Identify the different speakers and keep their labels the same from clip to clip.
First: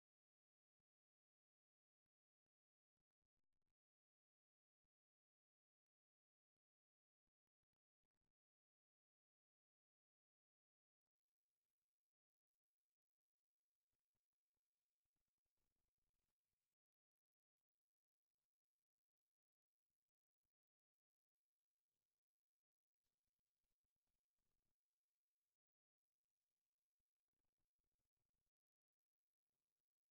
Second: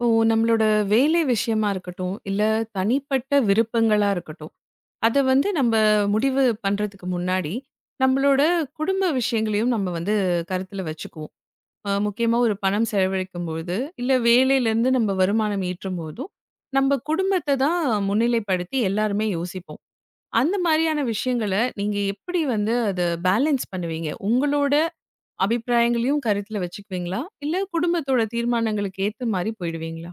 Speaker 1: இப்போ நம்மளோட வேலை விஷயமா இருக்கட்டும், இல்ல தனிப்பட்ட விருப்பங்களா இருக்கட்டும், அத வந்து நம்ப முடிவு பண்றதுக்கு முன்னாடி, நம்மளோட குடும்ப விஷயங்களையும் நம்ம வந்து கருத்துல வச்சுக்குவோம். முக்கியமா ஒரு பணம் செலவழிக்கும்பொழுது, இல்ல வேலையிலேருந்து நம்ம வருமானம் ஈட்டும்போதும், நம்ப குடும்பத்த தான் முன்னிலைப்படுத்தி எல்லாருமே யோசிப்போம். அந்த மாரியான விஷயங்கள நீங்க எப்படி வந்து அத பேலன்ஸ் பண்ணுவீங்க? உங்களோட அபிப்பிராயங்களையும் கருத்துல வச்சுக்குவீங்களா? இல்ல குடும்பத்தோட தீர்மானங்களுக்கு ஏத்த மாரி போயிடுவீங்களா?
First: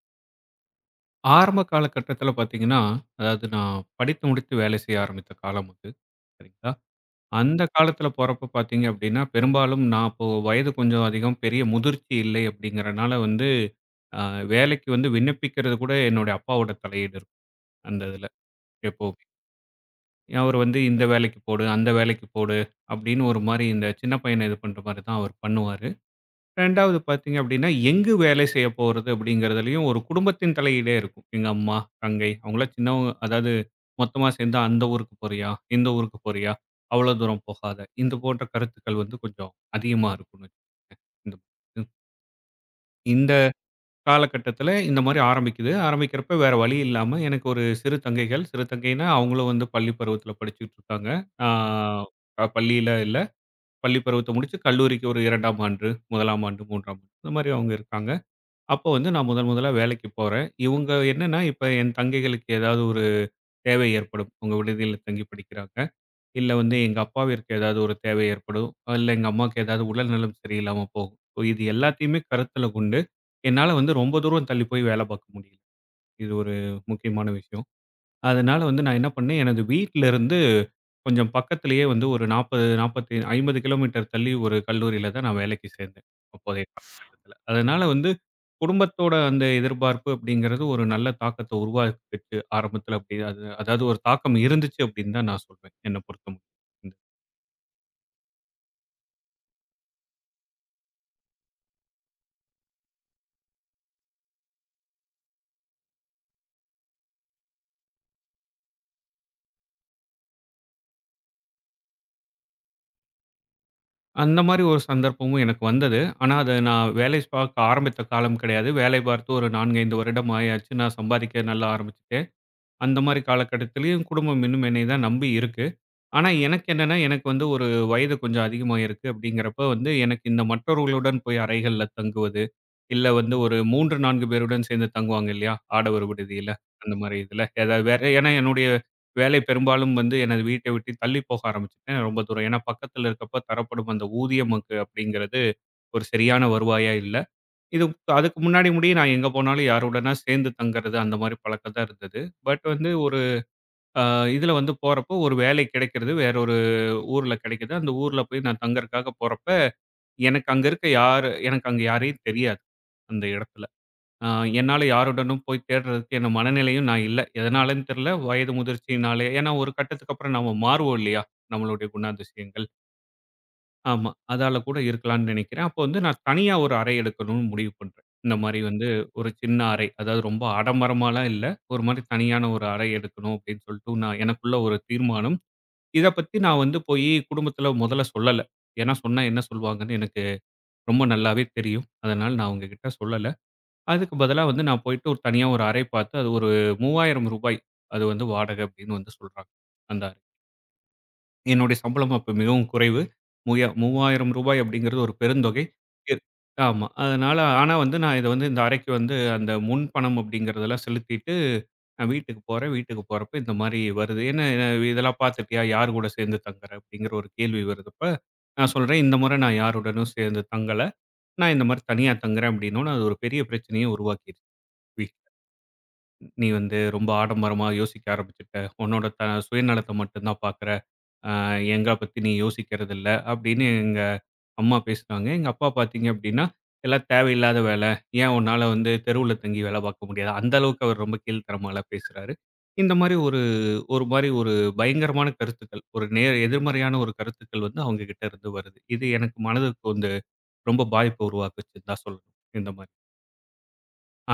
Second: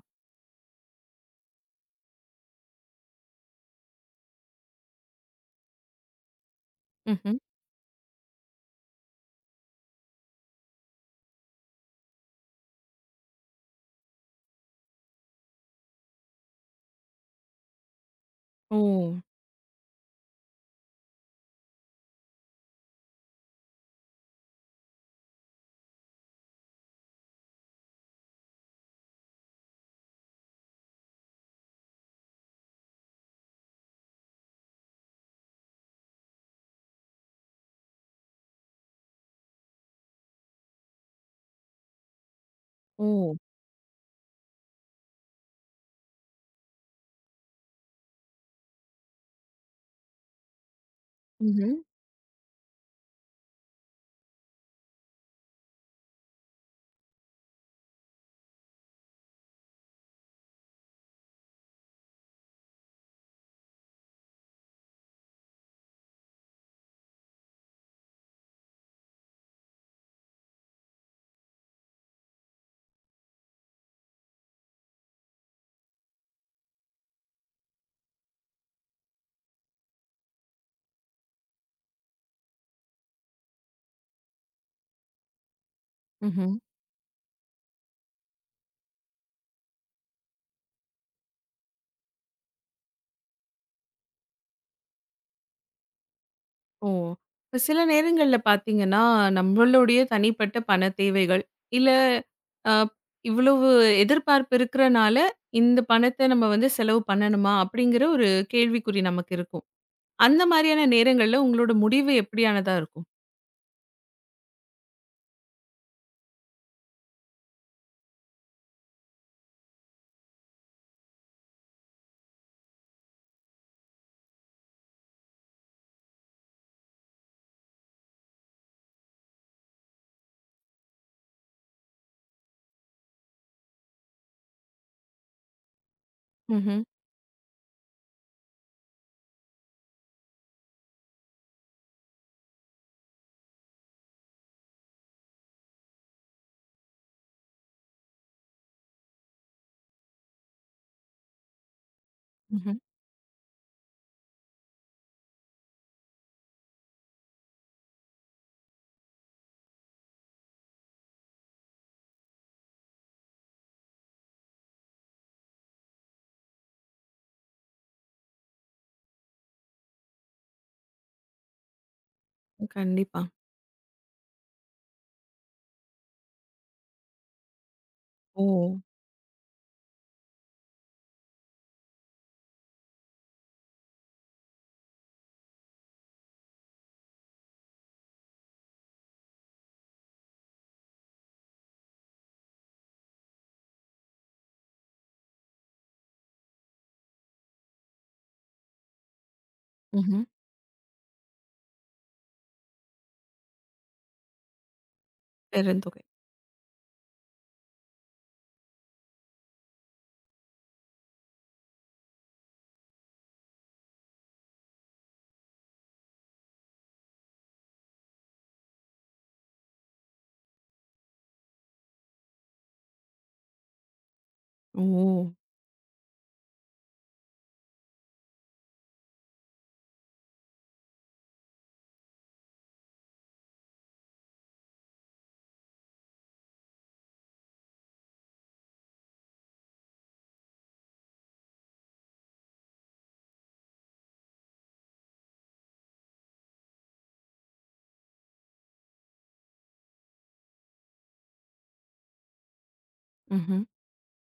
Speaker 2: ஆரம்ப காலகட்டத்தில பார்த்தீங்கன்னா, அதாவது நான் படித்து முடித்து வேலை செய்ய ஆரம்பித்த காலம் அது. சரிங்களா?
Speaker 1: ம்ஹ்ம்.
Speaker 2: அந்த காலத்தில போறப்ப பார்த்தீங்க அப்படின்னா, பெரும்பாலும் நான் அப்போ வயது கொஞ்சம் அதிகம், பெரிய முதிர்ச்சி இல்லை அப்படிங்கிறனால வந்து, அ வேலைக்கு வந்து விண்ணப்பிக்கிறது கூட என்னுடைய அப்பாவோட தலையீடு இருக்கும். அந்த இதில
Speaker 1: ஓ!
Speaker 2: எப்பவுமே. அவரு வந்து இந்த வேலைக்கு போடு, அந்த வேலைக்கு போடு அப்படின்னு ஒரு மாரி இந்த சின்ன பையன இது பண்ற மாரி தான் அவர் பண்ணுவாரு. 2வது பார்த்தீங்க அப்படின்னா, எங்கு வேலை செய்ய போறது அப்படிங்கிறதுலயும் ஒரு குடும்பத்தின் தலையீடே இருக்கும். எங்க அம்மா, தங்கை அவங்கலாம் சின்னவங்க. அதாவது மொத்தமா சேர்ந்து அந்த ஊருக்கு போறியா? இந்த ஊருக்கு போறியா? அவ்வளோ தூரம் போகாத. இந்த போன்ற கருத்துக்கள் வந்து கொஞ்சம் அதிகமா இருக்கும்னு வச்சுக்கோங்க. ம். இந்த
Speaker 1: ஓ!
Speaker 2: காலகட்டத்தில இந்த மாரி ஆரம்பிக்குது. ஆரம்பிக்கிறப்ப வேற வழி இல்லாம எனக்கு ஒரு சிறு தங்கைகள். சிறு தங்கைனா அவங்களும் வந்து பள்ளி பருவத்தில படிச்சுட்டு இருக்காங்க. ஆ
Speaker 1: ம்ஹ்ம்.
Speaker 2: அ பள்ளியில இல்ல. பள்ளி பருவத்த முடிச்சு கல்லூரிக்கு ஒரு 2ஆம் ஆண்டு, 1ஆம் ஆண்டு, 3ஆம் ஆண்டு இந்த மாரி அவங்க இருக்காங்க. அப்போ வந்து நான் முதன் முதலா வேலைக்கு போறேன். இவுங்க என்னன்னா, இப்ப என் தங்கைகளுக்கு ஏதாவது ஒரு தேவை ஏற்படும். அவங்க விடுதியில தங்கி படிக்கிறாங்க. இல்ல வந்து எங்க அப்பாவிற்கு ஏதாவது ஒரு தேவை ஏற்படும். இல்ல எங்க அம்மாவுக்கு ஏதாவது உடல்நலம் சரியில்லாம போகும். ஸோ இது எல்லாத்தையுமே கருத்துல கொண்டு, என்னால வந்து ரொம்ப தூரம் தள்ளி போய் வேலை பார்க்க முடியல. இது ஒரு முக்கியமான விஷயம். அதனால வந்து நான் என்ன பண்ணேன், எனது வீட்டிலிருந்து கொஞ்சம் பக்கத்திலேயே வந்து ஒரு 40, 45, 50 கிலோமீட்டர் தள்ளி ஒரு கல்லூரியில தான் நான் வேலைக்கு சேர்ந்தேன்.
Speaker 1: ம்ஹ்ம்.
Speaker 2: அப்போதைய காலகட்டத்தில. அதனால வந்து குடும்பத்தோட அந்த எதிர்பார்ப்பு அப்படிங்கிறது ஒரு நல்ல தாக்கத்த உருவாக்குச்சு ஆரம்பத்தில அப்படி அது அதாவது ஒரு தாக்கம் இருந்துச்சு அப்படின்னு தான் நான் சொல்வேன். என்ன பொறுத்தமட்டிலும்.
Speaker 1: ஓ!
Speaker 2: ம்.
Speaker 1: இப்ப சில நேரங்கள்ல பார்த்தீங்கன்னா, நம்மளுடைய தனிப்பட்ட பண தேவைகள், இல்ல அ இவ்வளவு எதிர்பார்ப்பு இருக்கிறனால, இந்த பணத்த நம்ம வந்து செலவு பண்ணணுமா? அப்படிங்கிற ஒரு கேள்விக்குறி நமக்கு இருக்கும். அந்த மாரியான நேரங்கள்ல உங்களோட முடிவு எப்படியானதா இருக்கும்?
Speaker 2: அந்த மாரி ஒரு சந்தர்ப்பமும் எனக்கு வந்தது. ஆனா அத நான் வேலை பார்க்க ஆரம்பித்த காலம் கிடையாது. வேலை பார்த்து ஒரு 4, 5 வருடம் ஆயாச்சு. நான் சம்பாதிக்க நல்லா ஆரம்பிச்சுட்டேன். அந்த மாரி காலகட்டத்திலயும் குடும்பம் இன்னும் என்னை தான் நம்பி இருக்கு. ஆனா, எனக்கு என்னன்னா, எனக்கு வந்து ஒரு வயது கொஞ்சம் அதிகமா இருக்கு அப்படிங்கிறப்ப வந்து எனக்கு இந்த மற்றவர்களுடன் போய் அறைகள்ல தங்குவது, இல்ல வந்து ஒரு 3, 4 பேருடன் சேர்ந்து தங்குவாங்க இல்லையா? ஆடவர் விடுதியில,
Speaker 1: ம்ஹ்ம்.
Speaker 2: அந்த மாரி இதில. ஏதாவது வேற ஏன்னா என்னுடைய வேலை பெரும்பாலும் வந்து எனது வீட்டை விட்டு தள்ளி போக ஆரம்பிச்சுட்டேன் ரொம்ப தூரம். ஏன்னா பக்கத்தில இருக்கப்ப தரப்படும் அந்த ஊதியம் அங்கு அப்படிங்கிறது ஒரு சரியான வருவாயா இல்ல. இது அதுக்கு முன்னாடி முடிய நான் எங்க போனாலும் யாருடனா சேர்ந்து தங்குறது அந்த மாரி பழக்கம் தான் இருந்தது. பட்
Speaker 1: ம்ஹ்ம்.
Speaker 2: வந்து ஒரு அ இதுல வந்து போறப்போ ஒரு வேலை கிடைக்கிறது. வேற ஒரு ஊர்ல கிடைக்குது. அந்த ஊர்ல போய் நான் தங்கறக்காக போறப்ப, எனக்கு அங்க இருக்க யாரு எனக்கு அங்க யாரையும் தெரியாது, அந்த இடத்துல. அ என்னால யாருடனும் போய் தேடுறதுக்கு என்ன மனநிலையும் நான் இல்ல. எதனாலன்னு தெரியல. வயது முதிர்ச்சியினாலயே ஏன்னா ஒரு கட்டத்துக்கு அப்புறம் நாம மாறுவோம் இல்லையா? நம்மளுடைய குணாதிசயங்கள்.
Speaker 1: கண்டிப்பா.
Speaker 2: ஆமா. அதால கூட இருக்கலாம்னு நினைக்கிறேன். அப்போ வந்து நான் தனியா ஒரு அறை எடுக்கணும்னு முடிவு பண்றேன். இந்த
Speaker 1: ஓ!
Speaker 2: மாரி வந்து ஒரு சின்ன அறை. அதாவது ரொம்ப ஆடம்பரமாலாம் இல்ல. ஒரு மாரி தனியான ஒரு அறை எடுக்கணும் அப்படின்னு சொல்லிட்டு நான் எனக்குள்ள ஒரு தீர்மானம். இத பத்தி நான் வந்து போயி குடும்பத்தில முதல்ல சொல்லல. ஏன்னா சொன்னா என்ன சொல்வாங்கன்னு எனக்கு ரொம்ப நல்லாவே தெரியும். அதனால நான் அவுங்ககிட்ட சொல்லல. அதுக்கு பதிலா வந்து நான் போயிட்டு ஒரு தனியா ஒரு அறை பார்த்து, அது ஒரு ரூ. 3000 அது வந்து வாடகை அப்டின்னு வந்து சொல்றாங்க. அந்த அறை.
Speaker 1: ம்ஹ்ம்.
Speaker 2: என்னுடைய சம்பளம் அப்ப மிகவும் குறைவு. ரூ. 3000 அப்டிங்கிறது ஒரு பெருந்தொகை.
Speaker 1: பெருந்தொகை.
Speaker 2: இர் ஆமா. அதனால ஆனா வந்து நான் இத வந்து இந்த அறைக்கு வந்து அந்த முன்பணம் அப்டிங்கிறதெல்லாம் செலுத்திட்டு நான் வீட்டுக்கு போறேன். வீட்டுக்கு போறப்ப இந்த மாரி வருது. "என்ன என்ன இதெல்லாம் பார்த்துட்டியா? யார் கூட சேர்ந்து தங்குற?" அப்படிங்கிற ஒரு கேள்வி வருதப்ப, நான் சொல்றேன், "இந்த முறை நான் யாருடனும் சேர்ந்து தங்கல. நான் இந்த மாரி தனியா தங்குறேன்." அப்படின்னோன, அது ஒரு பெரிய பிரச்சனைய உருவாக்கிருச்சு
Speaker 1: ஓ!
Speaker 2: வீட்ல. "நீ வந்து ரொம்ப ஆடம்பரமா யோசிக்க ஆரம்பிச்சுட்ட. உன்னோட சுயநலத்த மட்டும் தான் பார்க்குற." அ எங்க பத்தி நீ யோசிக்கிறதில்ல அப்படின்னு எங்க அம்மா பேசுனாங்க. எங்க அப்பா பார்த்தீங்க அப்படின்னா, எல்லாம் தேவையில்லாத வேலை. ஏன் உன்னால வந்து தெருவுல தங்கி வேலை பார்க்க முடியாதா? அந்த அளவுக்கு அவர் ரொம்ப கீழ்த்தரமாலாம் பேசுறாரு. இந்த மாரி ஒரு ஒரு மாரி ஒரு பயங்கரமான கருத்துக்கள். ஒரு நேர் எதிர்மறையான ஒரு கருத்துக்கள் வந்து அவங்க கிட்ட இருந்து வருது. இது எனக்கு மனதுக்கு வந்து ரொம்ப பாதிப்ப உருவாக்குச்சுன்னு தான் சொல்லணும். இந்த மாரி.
Speaker 1: ம்ஹ்ம்.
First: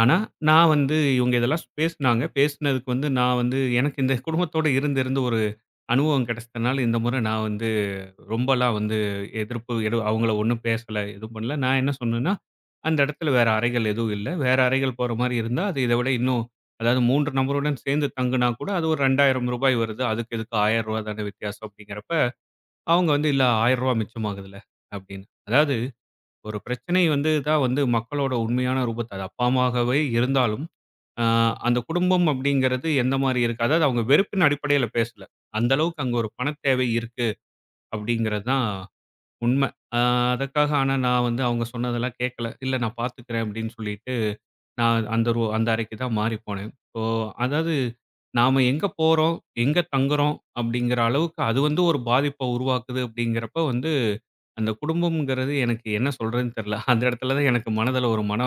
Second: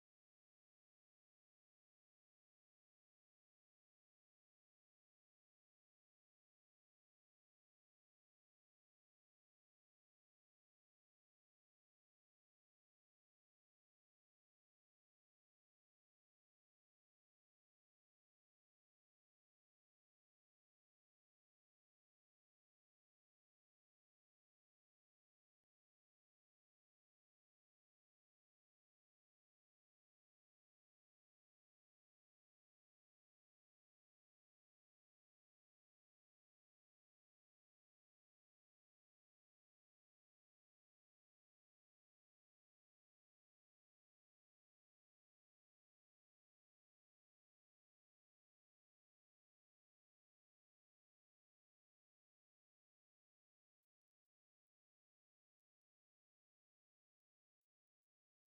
Speaker 2: ஆனா, நான் வந்து இவங்க இதெல்லாம் பேசுனாங்க. பேசுனதுக்கு வந்து நான் வந்து எனக்கு இந்த குடும்பத்தோட இருந்து இருந்து ஒரு அனுபவம் கிடைச்சதுனால இந்த முறை நான் வந்து ரொம்பலாம் வந்து எதிர்ப்பு எது அவங்கள ஒண்ணும் பேசல, எதுவும் பண்ணல. நான் என்ன சொன்னேன்னா, அந்த இடத்துல வேற அறைகள் எதுவும் இல்ல. வேற அறைகள் போற மாரி இருந்தா, அது இத விட இன்னும் அதாவது 3 நபருடன் சேர்ந்து தங்குனா கூட அது ஒரு ரூ. 2000 வருது. அதுக்கு இதுக்கு ரூ. 1000 தானே வித்தியாசம் அப்படிங்கிறப்ப, அவங்க வந்து இல்ல ரூ. 1000 மிச்சமாகுதுல்ல அப்படின்னு. அதாவது ஒரு பிரச்சனை வந்து தான் வந்து மக்களோட உண்மையான ரூபத்த அது அப்பாமாகவே இருந்தாலும், அ அந்த குடும்பம் அப்படிங்கிறது எந்த மாரி இருக்கு? அதாவது அவங்க வெறுப்பின் அடிப்படையில பேசல. அந்த அளவுக்கு அங்க ஒரு பணத் தேவை இருக்கு அப்படிங்கிறது தான் உண்ம. அ அதற்காக ஆனா நான் வந்து அவங்க சொன்னதெல்லாம் கேட்கல. இல்ல நான் பார்த்துக்கிறேன் அப்படின்னு சொல்லிட்டு, நான் அந்த அறைக்கு தான் மாறி போனேன். ஸோ அதாவது நாம எங்க போறோம், எங்க தங்குறோம் அப்படிங்கிற அளவுக்கு அது வந்து ஒரு பாதிப்ப உருவாக்குது அப்படிங்கிறப்ப வந்து, அந்த குடும்பம்ங்கிறது எனக்கு என்ன சொல்றதுன்னு தெரியல. அந்த இடத்துல தான் எனக்கு மனதில ஒரு மன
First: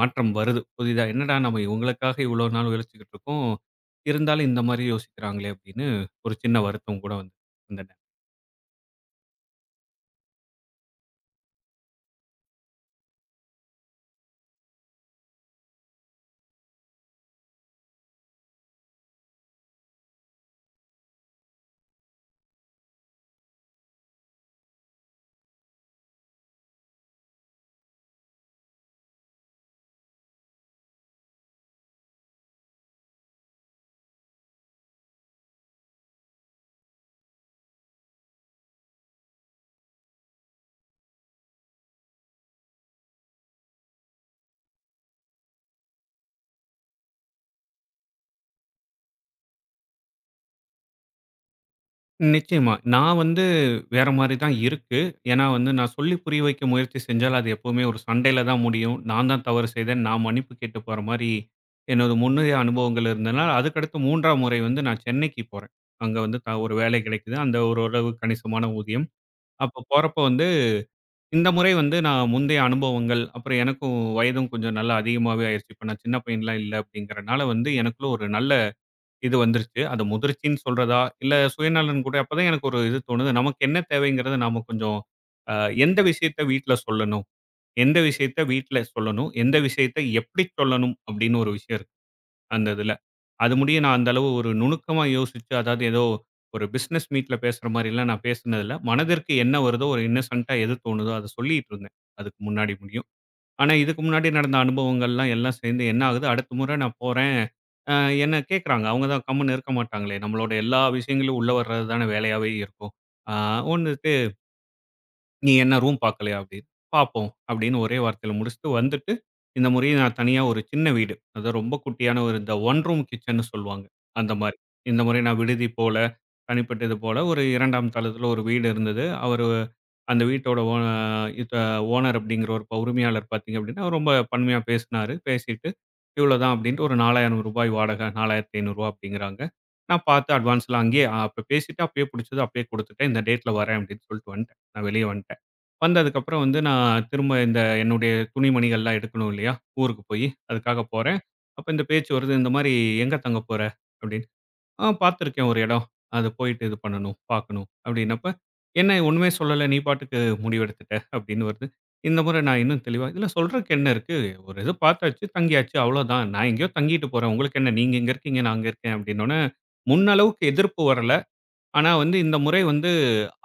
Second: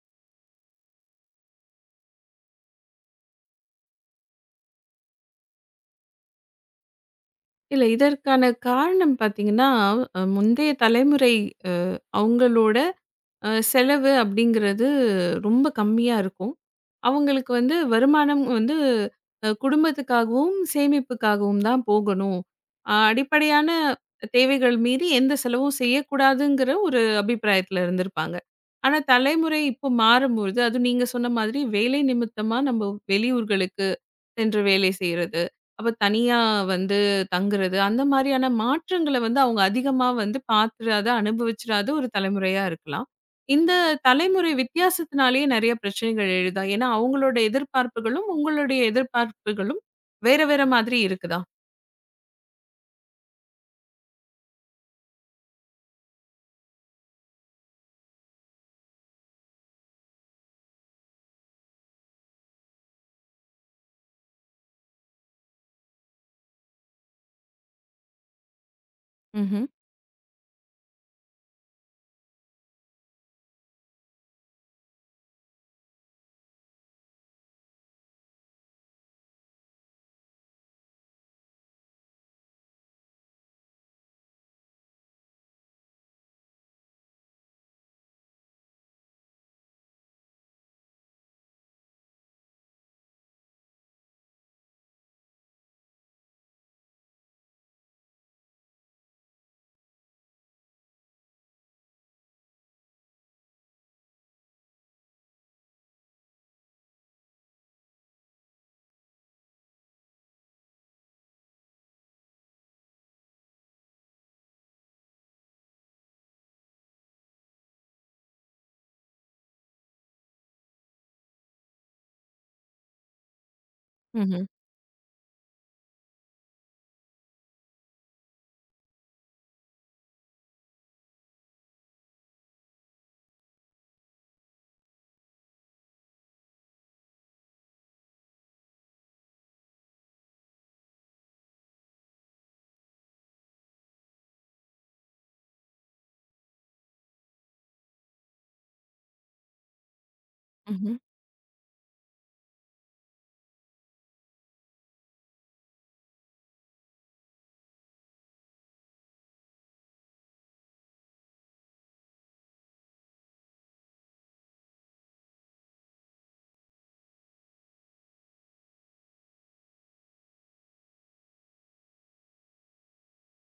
Speaker 2: மாற்றம் வருது. புதிதா என்னடா நம்ம இவங்களுக்காக இவ்வளோ நாள் உழைச்சுக்கிட்டு இருக்கோம். இருந்தாலும் இந்த மாரி யோசிக்கிறாங்களே அப்படின்னு ஒரு சின்ன வருத்தம் கூட வந்தது. அந்த
Speaker 1: இல்ல இதற்கான காரணம் பார்த்தீங்கன்னா, முந்தைய தலைமுறை அ அவங்களோட செலவு அப்படிங்கிறது ரொம்ப கம்மியா இருக்கும். அவங்களுக்கு வந்து வருமானம் வந்து குடும்பத்துக்காகவும், சேமிப்புக்காகவும் தான் போகணும். அடிப்படையான தேவைகள் மீறி எந்த செலவும் செய்யக்கூடாதுங்கிற ஒரு அபிப்பிராயத்துல இருந்திருப்பாங்க. ஆனா தலைமுறை இப்போ மாறும்பொழுது, அதுவும் நீங்க சொன்ன மாதிரி வேலை நிமித்தமா நம்ம வெளியூர்களுக்கு சென்று வேலை செய்றது. அப்ப தனியா வந்து தங்குறது. அந்த மாரியான மாற்றங்கள வந்து அவங்க அதிகமா வந்து பாத்துறாத, அனுபவிச்சிராத ஒரு தலைமுறையா இருக்கலாம். இந்த தலைமுறை வித்தியாசத்தினாலேயே நெறைய பிரச்சனைகள் எழுதா? ஏன்னா, அவங்களோட எதிர்பார்ப்புகளும், உங்களுடைய எதிர்பார்ப்புகளும் வேற வேற மாதிரி இருக்குதா?
Speaker 2: நிச்சயமா. நான் வந்து வேற மாரி தான் இருக்கு. ஏன்னா வந்து நான் சொல்லி புரிய வைக்க முயற்சி செஞ்சால், அது எப்பவுமே ஒரு சண்டையில தான் முடியும். நான் தான் தவறு செய்தேன். நான் மன்னிப்பு கேட்டு போற மாரி என்னோட முந்தைய அனுபவங்கள் இருந்ததுனால, அதுக்கடுத்து 3ஆம் முறை வந்து நான் சென்னைக்கு போறேன். அங்க வந்து ஒரு வேலை கிடைக்குது. அந்த ஓரளவு கணிசமான ஊதியம்.
Speaker 1: ம்ஹ்ம்.
Speaker 2: அப்ப போறப்ப வந்து இந்த முறை வந்து நான் முந்தைய அனுபவங்கள், அப்புறம் எனக்கும் வயதும் கொஞ்சம் நல்லா அதிகமாவே ஆயிருச்சு. இப்ப நான் சின்ன பையன்லாம் இல்ல அப்படிங்கிறனால வந்து எனக்குள்ள ஒரு நல்ல இது வந்துருச்சு. அது முதிர்ச்சின்னு சொல்றதா, இல்ல சுயநலன் கூட அப்ப தான் எனக்கு ஒரு இது தோணுது. நமக்கு என்ன தேவைங்கிறத நாம கொஞ்சம் அ எந்த விஷயத்த வீட்ல சொல்லணும்? எந்த விஷயத்த வீட்ல சொல்லணும்? எந்த விஷயத்த எப்படி சொல்லணும்? அப்படின்னு ஒரு விஷயம் இருக்கு, அந்த இதுல. அது முடிய நான் அந்த அளவு ஒரு நுணுக்கமா யோசிச்சு, அதாவது ஏதோ ஒரு பிசினஸ் மீட்ல பேசுற மாரிலாம் நான் பேசினது இல்ல. மனதிற்கு என்ன வருதோ, ஒரு இன்னசென்ட்டா எது தோணுதோ, அத சொல்லிட்டு இருந்தேன். அதுக்கு முன்னாடி முடியும். ஆனா, இதுக்கு முன்னாடி நடந்த அனுபவங்கள்லாம் எல்லாம் சேர்ந்து என்ன ஆகுது, அடுத்த முறை நான் போறேன். அ என்ன கேட்குறாங்க. அவங்க தான் கம்முன்னு இருக்க மாட்டாங்களே! நம்மளோட எல்லா விஷயங்களும் உள்ள வர்றது தானே வேலையாவே இருக்கும். ஆ ஒண்ணு நீ என்ன ரூம் பார்க்கலையா? அப்படின்னு. பார்ப்போம் அப்படின்னு ஒரே வார்த்தையில முடிச்சுட்டு வந்துட்டு, இந்த முறை நான் தனியா ஒரு சின்ன வீடு. அதான் ரொம்ப குட்டியான ஒரு இந்த ஒன் ரூம் கிச்சன்னு சொல்லுவாங்க. அந்த
Speaker 1: ம்ஹ்ம்.
Speaker 2: மாரி. இந்த முறை நான் விடுதி போல, தனிப்பட்ட இது போல ஒரு 2ஆம் தளத்தில ஒரு வீடு இருந்தது. அவரு அந்த வீட்டோட ஓன இத ஓனர் அப்படிங்கிற ஒரு உரிமையாளர் பார்த்தீங்க அப்படின்னா, ரொம்ப பன்மையா பேசினாரு. பேசிட்டு இவ்வளோதான் அப்படின்ட்டு ஒரு ரூ. 4000 வாடகை ரூ. 4500 அப்படிங்கிறாங்க. நான் பார்த்து அட்வான்ஸ்லாம் அங்கேயே அப்ப பேசிட்டு அப்பயே புடிச்சது அப்பயே குடுத்துட்டேன். இந்த டேட்ல வரேன் அப்படின்னு சொல்லிட்டு வந்துட்டேன். நான் வெளிய வந்துட்டேன். வந்ததுக்கப்புறம் வந்து நான் திரும்ப இந்த என்னுடைய துணிமணிகள்லாம் எடுக்கணும் இல்லையா? ஊருக்கு போயி, அதுக்காக
Speaker 1: ம்ஹ்ம்.
Speaker 2: போறேன். அப்ப இந்த பேச்சு வருது, இந்த மாரி "எங்க தங்க போற?" அப்படின்னு. "ஆ பார்த்துருக்கேன் ஒரு இடம். அது போயிட்டு இது பண்ணணும், பார்க்கணும்." அப்படின்னப்ப, "என்ன ஒண்ணுமே சொல்லல, நீ பாட்டுக்கு முடிவெடுத்துட்ட." அப்படின்னு வருது. இந்த முறை நான் இன்னும் தெளிவா, "இதுல சொல்றக்கு என்ன இருக்கு? ஒரு இது பார்த்தாச்சு, தங்கியாச்சு அவ்வளோதான். நான் எங்கேயோ தங்கிட்டு போறேன். உங்களுக்கு என்ன? நீங்க இங்க இருக்கீங்க, நான் அங்க இருக்கேன்." அப்படின்னோன, முன்னளவுக்கு எதிர்ப்பு வரல. ஆனா வந்து இந்த முறை வந்து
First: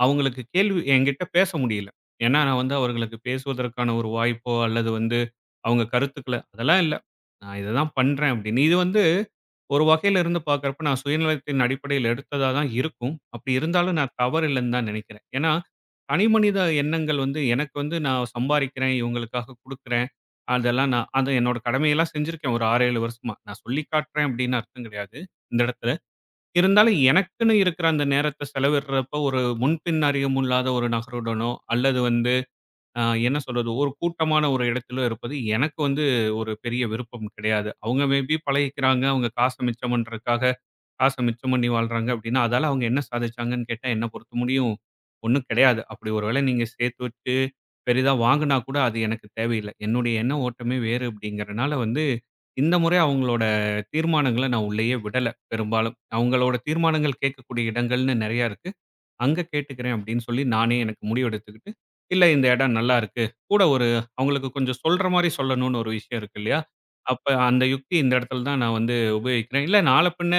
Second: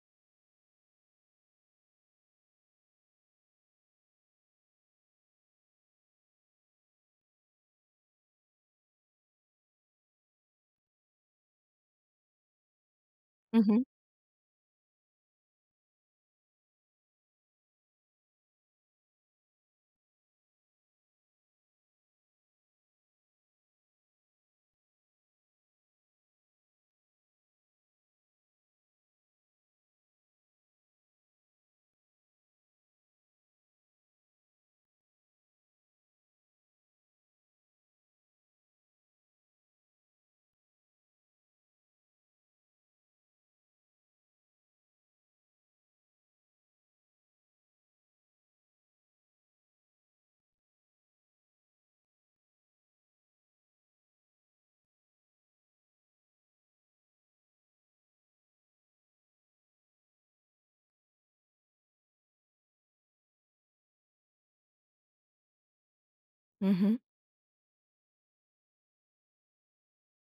Speaker 2: அவங்களுக்கு கேள்வி என்கிட்ட பேச முடியல. ஏன்னா, நான் வந்து அவர்களுக்கு பேசுவதற்கான ஒரு வாய்ப்போ, அல்லது வந்து அவங்க கருத்துக்கள அதெல்லாம் இல்ல. நான் இத தான் பண்றேன் அப்படின்னு. இது வந்து ஒரு வகையில இருந்து பார்க்கிறப்ப நான் சுயநலத்தின் அடிப்படையில எடுத்ததா தான் இருக்கும். அப்படி
Speaker 1: ம்ஹ்ம்.
Speaker 2: இருந்தாலும் நான் தவறு இல்லைன்னு தான் நினைக்கிறேன். ஏன்னா, தனிமனித எண்ணங்கள் வந்து எனக்கு வந்து நான் சம்பாரிக்கிறேன், இவங்களுக்காக குடுக்குறேன். அதெல்லாம் நான் அது என்னோட கடமையெல்லாம் செஞ்சிருக்கேன் ஒரு 6, 7 வருஷமா. நான் சொல்லி காட்டுறேன் அப்படின்னு அர்த்தம் கிடையாது. இந்த இடத்துல இருந்தாலும் எனக்குன்னு இருக்கிற அந்த நேரத்த செலவிடுறப்ப ஒரு முன்பின் அறியும் இல்லாத ஒரு நகருடனோ, அல்லது வந்து என்ன சொல்றது? ஒரு கூட்டமான ஒரு இடத்திலோ இருப்பது எனக்கு வந்து ஒரு பெரிய விருப்பம் கிடையாது. அவங்க மேபி பழகிக்கிறாங்க. அவங்க காச மிச்சம் பண்றதுக்காக காச மிச்சம் பண்ணி வாழ்றாங்க அப்படின்னா, அதால அவங்க என்ன சாதிச்சாங்கன்னு கேட்டா, என்ன பொறுத்த முடியும் ஒண்ணும் கிடையாது. அப்படி ஒரு வேளை நீங்க சேர்த்து வச்சு பெரிதா வாங்குனா கூட அது எனக்கு தேவையில்ல. என்னுடைய எண்ண ஓட்டமே வேறு அப்படிங்கிறனால வந்து, இந்த முறை அவங்களோட தீர்மானங்கள நான் உள்ளேயே விடல பெரும்பாலும். அவங்களோட தீர்மானங்கள் கேட்கக்கூடிய இடங்கள்னு நெறையா இருக்கு. அங்க கேட்டுக்கிறேன் அப்படின்னு சொல்லி நானே எனக்கு முடிவெடுத்துக்கிட்டு, இல்ல இந்த இடம் நல்லா இருக்கு. கூட ஒரு அவங்களுக்கு கொஞ்சம் சொல்ற மாரி சொல்லணும்னு ஒரு விஷயம் இருக்கு இல்லையா?
Speaker 1: ம்ஹ்ம்.
Speaker 2: அப்ப அந்த யுக்தி இந்த இடத்துல தான் நான் வந்து உபயோகிக்கிறேன். இல்ல நாள பின்ன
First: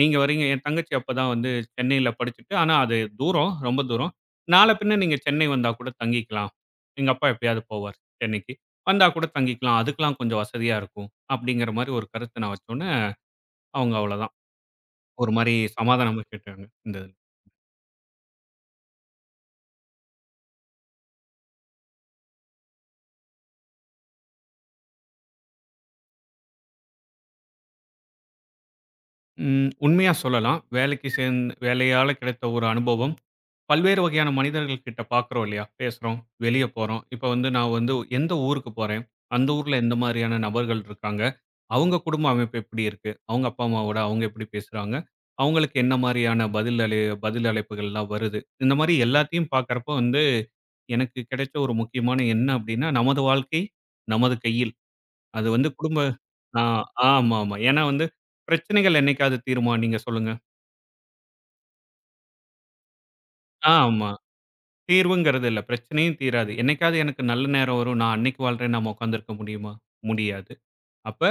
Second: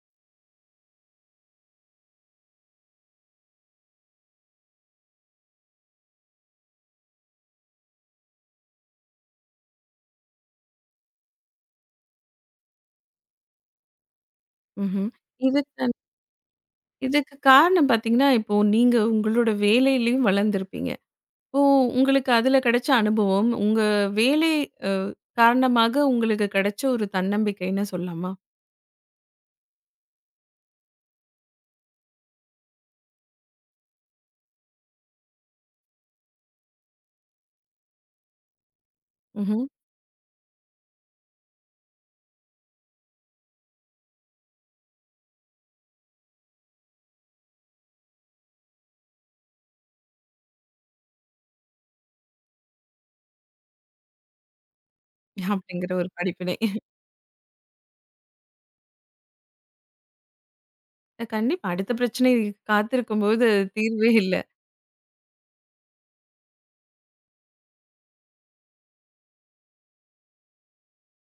Speaker 2: நீங்க வரீங்க என் தங்கச்சி அப்பதான் வந்து சென்னையில படிச்சுட்டு, ஆனா அது தூரம் ரொம்ப தூரம். நாள பின்ன நீங்க சென்னை வந்தா கூட தங்கிக்கலாம். எங்க அப்பா எப்பயாவது போவார் சென்னைக்கு. வந்தா கூட தங்கிக்கலாம். அதுக்கெல்லாம் கொஞ்சம் வசதியா இருக்கும். அப்படிங்கிற மாரி ஒரு கருத்த நான் வச்சோனே, அவங்க அவ்வளோதான்.
Speaker 1: ம்ஹ்ம்.
Speaker 2: ஒரு மாரி
Speaker 1: இதுக்கு
Speaker 2: சமாதானமா கேட்டாங்க இந்த இதுல.
Speaker 1: இதுக்கு காரணம் பாத்தீங்கன்னா, இப்போ நீங்க உங்களோட வேலையிலயும் வளர்ந்திருப்பீங்க. ஓ! உங்களுக்கு அதுல கிடைச்ச அனுபவம், உங்க வேலை அ காரணமாக உங்களுக்கு கிடைச்ச ஒரு தன்னம்பிக்கைன்னு சொல்லலாமா?
Speaker 2: ம். உண்மையா சொல்லலாம். வேலைக்கு சேந் வேலையால கிடைத்த ஒரு அனுபவம். பல்வேறு வகையான மனிதர்கள் கிட்ட பார்க்குறோம் இல்லையா? பேசுறோம், வெளிய போறோம். இப்ப வந்து நான் வந்து எந்த ஊருக்கு போறேன்? அந்த
Speaker 1: ம்ஹ்ம்.
Speaker 2: ஊர்ல எந்த மாரியான நபர்கள் இருக்காங்க? அவங்க குடும்ப அமைப்பு எப்படி இருக்கு? அவங்க அப்பா, அம்மாவோட அவங்க எப்படி பேசுறாங்க? அவங்களுக்கு என்ன மாரியான பதில் அழைப்புகள்லாம் வருது? இந்த மாரி எல்லாத்தையும் பார்க்கறப்ப வந்து, எனக்கு கிடைச்ச ஒரு முக்கியமான எண்ணம் அப்படின்னா, நமது வாழ்க்கை நமது கையில். அது வந்து
Speaker 1: அப்படிங்கிற
Speaker 2: குடும்ப
Speaker 1: ஒரு படிப்பினை.
Speaker 2: ஆ ஆமாமா. ஏன்னா வந்து பிரச்சனைகள் என்னைக்காவது தீருமா? நீங்க சொல்லுங்க.
Speaker 1: கண்டிப்பா. அடுத்த பிரச்சனை காத்திருக்கும்போது
Speaker 2: ஆமா.
Speaker 1: தீர்வே இல்ல.
Speaker 2: தீர்வுங்கிறது இல்ல. பிரச்சனையும் தீராது. என்னைக்காவது எனக்கு நல்ல நேரம் வரும். நான் அன்னைக்கு வாழ்றேன்னு நாம உட்கார்ந்திருக்க முடியுமா? முடியாது. அப்ப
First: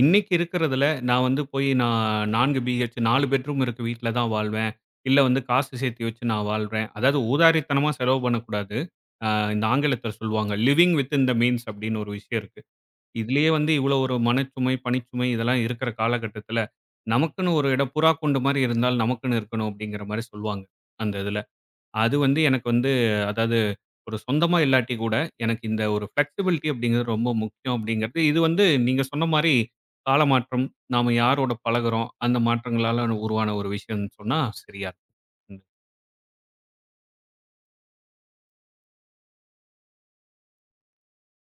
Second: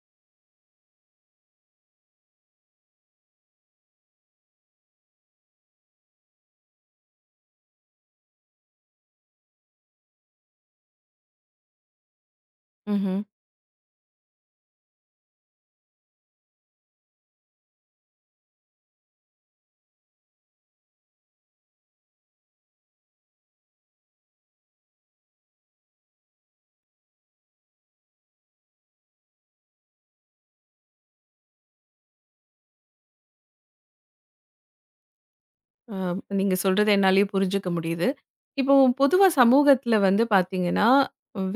Speaker 2: இன்னைக்கு இருக்கிறதுல நான் வந்து போய் நான் 4 பெட்ரூம் இருக்க வீட்ல தான் வாழ்வேன். இல்ல வந்து காசு சேர்த்து வச்சு நான் வாழ்றேன். அதாவது ஊதாரித்தனமா செலவு பண்ணக்கூடாது. அ இந்த ஆங்கிலத்தில சொல்லுவாங்க. லிவிங் வித்தின் த மீன்ஸ் அப்படின்னு ஒரு விஷயம் இருக்கு.
Speaker 1: ம்ஹ்ம்.
Speaker 2: இதுலயே வந்து இவ்வளோ ஒரு மனச்சுமை, பணிச்சுமை இதெல்லாம் இருக்கிற காலகட்டத்தில நமக்குன்னு ஒரு இடம் புறா கூண்டு மாரி இருந்தால் நமக்குன்னு இருக்கணும் அப்படிங்கிற மாரி சொல்லுவாங்க. அந்த இதுல. அது வந்து எனக்கு வந்து அதாவது ஒரு சொந்தமா இல்லாட்டி கூட, எனக்கு இந்த ஒரு ஃப்ளெக்ஸிபிலிட்டி அப்படிங்கிறது ரொம்ப முக்கியம் அப்படிங்கிறது இது வந்து நீங்க சொன்ன மாரி காலமாற்றம், நாம யாரோட பழகுறோம், அந்த மாற்றங்களால உருவான ஒரு விஷயம்னு சொன்னா சரியா இருக்கும்.
Speaker 1: அ நீங்க சொல்றத என்னாலயே புரிஞ்சுக்க முடியுது. இப்போ பொதுவா சமூகத்துல வந்து பார்த்தீங்கன்னா,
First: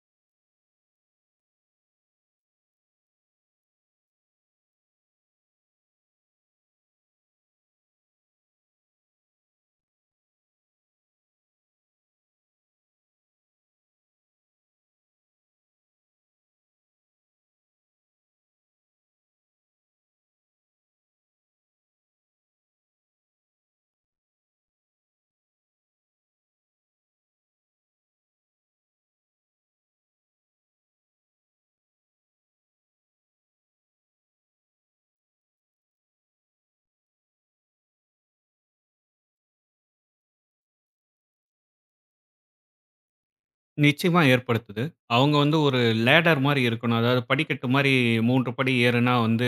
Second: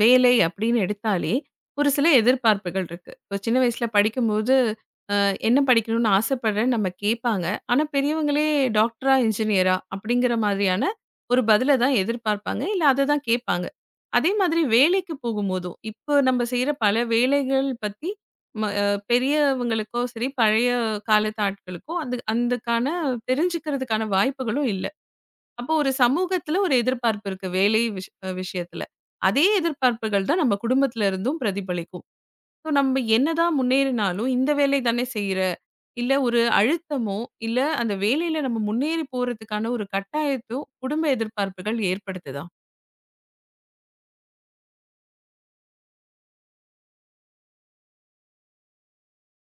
Speaker 1: வேலை அப்படின்னு எடுத்தாலே, ஒரு சில எதிர்பார்ப்புகள் இருக்கு. இப்போ சின்ன வயசுல படிக்கும்போது என்ன படிக்கணும்னு ஆசைப்படுறேன்னு நம்ம கேட்பாங்க. ஆனா, பெரியவங்களே டாக்டரா, இன்ஜினியரா அப்படிங்கிற மாதிரியான ஒரு பதில தான் எதிர்பார்ப்பாங்க. இல்ல அத தான் கேட்பாங்க. அதே மாதிரி வேலைக்கு போகும்போதும், இப்போ நம்ம செய்ற பல வேலைகள் பத்தி ம அ பெரியவங்களுக்கோ சரி, பழைய காலத்து ஆட்களுக்கோ அந்த அதுக்கான தெரிஞ்சுக்கிறதுக்கான வாய்ப்புகளும் இல்ல. அப்போ ஒரு சமூகத்துல ஒரு எதிர்பார்ப்பு இருக்கு. வேலை விஷ் அ விஷயத்துல. அதே எதிர்பார்ப்புகள் தான் நம்ம குடும்பத்துல இருந்தும் பிரதிபலிக்கும். ஸோ நம்ம என்னதான் முன்னேறினாலும் இந்த வேலை தானே செய்றோம். இல்ல ஒரு அழுத்தமோ, இல்ல அந்த வேலையில நம்ம முன்னேறி போறதுக்கான ஒரு கட்டாயத்தோ, குடும்ப எதிர்பார்ப்புகள் ஏற்படுத்துதா?
Speaker 2: நிச்சயமா ஏற்படுத்துது. அவங்க வந்து ஒரு லேடர் மாரி இருக்கணும். அதாவது படிக்கட்டு மாரி 3 படி ஏறுனா வந்து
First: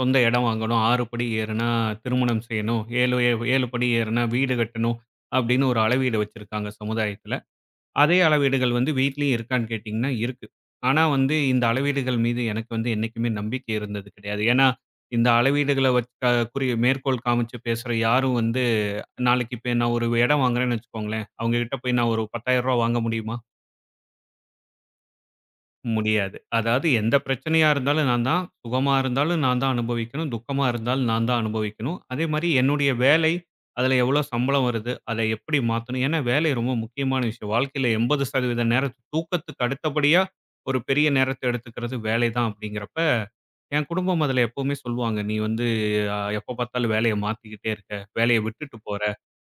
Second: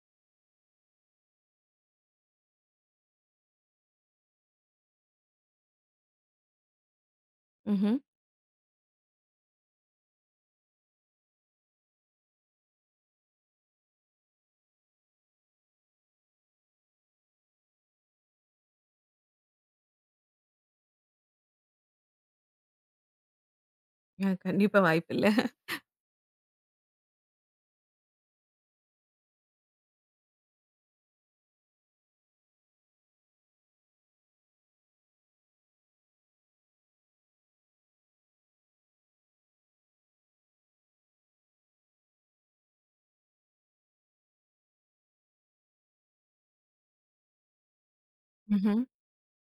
Speaker 2: சொந்த இடம் வாங்கணும், 6 படி ஏறுனா திருமணம் செய்யணும், 7 படி ஏறுனா வீடு கட்டணும் அப்படின்னு ஒரு அளவீடு வச்சிருக்காங்க சமுதாயத்துல.
Speaker 1: ம்ஹ்ம்.
Speaker 2: அதே அளவீடுகள் வந்து வீட்லயும் இருக்கான்னு கேட்டீங்கன்னா இருக்கு. ஆனா வந்து இந்த அளவீடுகள் மீது எனக்கு வந்து என்னைக்குமே நம்பிக்கை இருந்தது கிடையாது. ஏன்னா, இந்த அளவீடுகள வச்சு குறி மேற்கோள் காமிச்சு பேசுற யாரும் வந்து நாளைக்கு இப்ப நான் ஒரு இடம் வாங்குறேன்னு வச்சுக்கோங்களேன், அவங்க கிட்ட போய் நான் ஒரு ரூ. 10,000 வாங்க முடியுமா?
Speaker 1: அ கண்டிப்பா வாய்ப்பில்ல.
Speaker 2: முடியாது. அதாவது எந்த பிரச்சனையா இருந்தாலும் நான் தான், சுகமா இருந்தாலும் நான் தான் அனுபவிக்கணும், துக்கமா இருந்தாலும் நான் தான் அனுபவிக்கணும். அதே மாரி என்னுடைய வேலை, அதில எவ்வளோ சம்பளம் வருது, அதை எப்படி மாத்தணும்? ஏன்னா வேலை ரொம்ப முக்கியமான விஷயம். வாழ்க்கையில 80% நேரம் தூக்கத்துக்கு அடுத்தபடியா ஒரு பெரிய நேரத்த எடுத்துக்கிறது வேலை தான் அப்படிங்கிறப்ப என் குடும்பம் அதுல எப்பவுமே சொல்லுவாங்க, "நீ வந்து எப்ப பார்த்தாலும் வேலைய மாத்திக்கிட்டே இருக்க. வேலைய விட்டுட்டு
Speaker 1: ம்ஹ்ம்.
Speaker 2: போற."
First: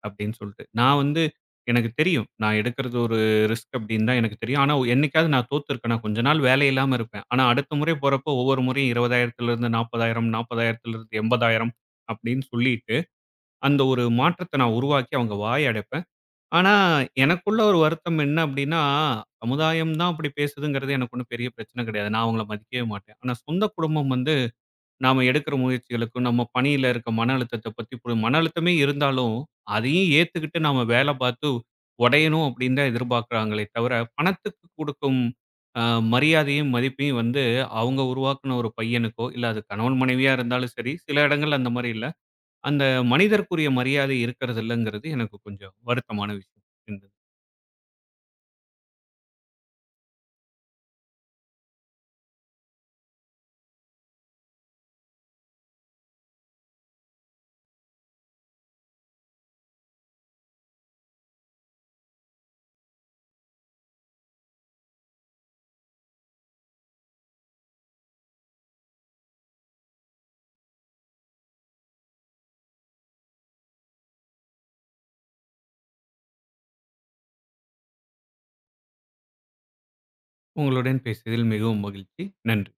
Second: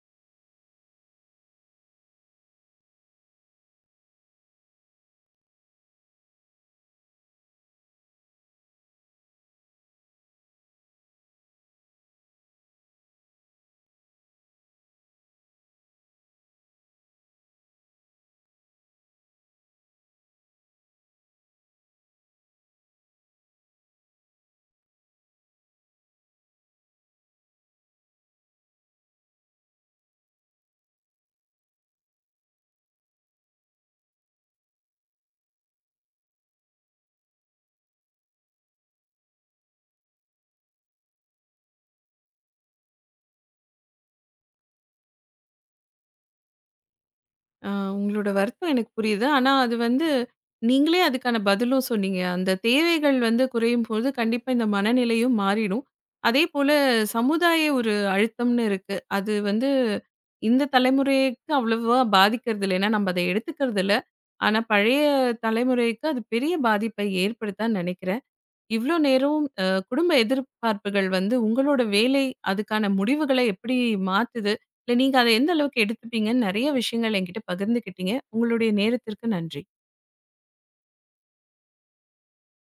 Speaker 2: அப்படின்னு சொல்லிட்டு. நான் வந்து எனக்கு தெரியும். நான் எடுக்கிறது ஒரு ரிஸ்க் அப்படின்னு தான் எனக்கு தெரியும். ஆனா என்னைக்காவது நான் தோத்துருக்கேனா, கொஞ்ச நாள் வேலை இல்லாம இருப்பேன். ஆனா அடுத்த முறை போறப்போ ஒவ்வொரு முறையும் 20,000 40,000 80,000 அப்படின்னு சொல்லிட்டு, அந்த ஒரு மாற்றத்த நான் உருவாக்கி அவங்க வாய அடைப்பேன். ஆனா எனக்குள்ள ஒரு வருத்தம் என்ன அப்படின்னா, சமுதாயம் தான் அப்படி பேசுதுங்கிறது எனக்கு ஒண்ணும் பெரிய பிரச்சனை கிடையாது. நான் அவங்கள மதிக்கவே மாட்டேன். ஆனா சொந்த குடும்பம் வந்து நாம எடுக்கிற முயற்சிகளுக்கும், நம்ம பணியில இருக்க மன அழுத்தத்த பத்தி மன அழுத்தமே இருந்தாலும், அதையும் ஏத்துக்கிட்டு நாம வேல பார்த்து உடையணும் அப்படின்னு தான் எதிர்பார்க்கிறாங்களே தவிர, பணத்துக்கு கொடுக்கும் அ மரியாதையும், மதிப்பையும் வந்து அவங்க உருவாக்குன ஒரு பையனுக்கோ, இல்ல அது கணவன் மனைவியா இருந்தாலும் சரி, சில இடங்கள்ல அந்த மாரி இல்ல. அந்த மனிதருக்குரிய மரியாதை இருக்கிறது இல்லங்கிறது எனக்கு கொஞ்சம் வருத்தமான விஷயம். இருந்தது.
Speaker 1: அ உங்களோட வருத்தம் எனக்கு புரியுது. ஆனா அது வந்து நீங்களே அதுக்கான பதிலும் சொன்னீங்க. அந்த தேவைகள் வந்து குறையும்போது கண்டிப்பா இந்த மனநிலையும் மாறிடும். அதேபோல சமுதாய ஒரு அழுத்தம்னு இருக்கு. அது வந்து இந்த தலைமுறைக்கு அவ்வளவா பாதிக்கிறது இல்ல. ஏன்னா நம்ம அத எடுத்துக்கிறது இல்ல. ஆனா பழைய தலைமுறைக்கு அது பெரிய பாதிப்பை ஏற்படுத்தான்னு நினைக்கிறேன். இவ்ளோ நேரம் குடும்ப எதிர்பார்ப்புகள் வந்து உங்களோட வேலை, அதுக்கான முடிவுகள எப்படி மாத்துது? இல்ல நீங்க அத எந்த அளவுக்கு எடுத்துப்பீங்கன்னு நெறைய விஷயங்கள் என்கிட்ட பகிர்ந்துக்கிட்டீங்க. உங்களுடைய நேரத்திற்கு நன்றி.
Speaker 2: உங்களுடன் பேசியதில் மிகவும் மகிழ்ச்சி. நன்றி.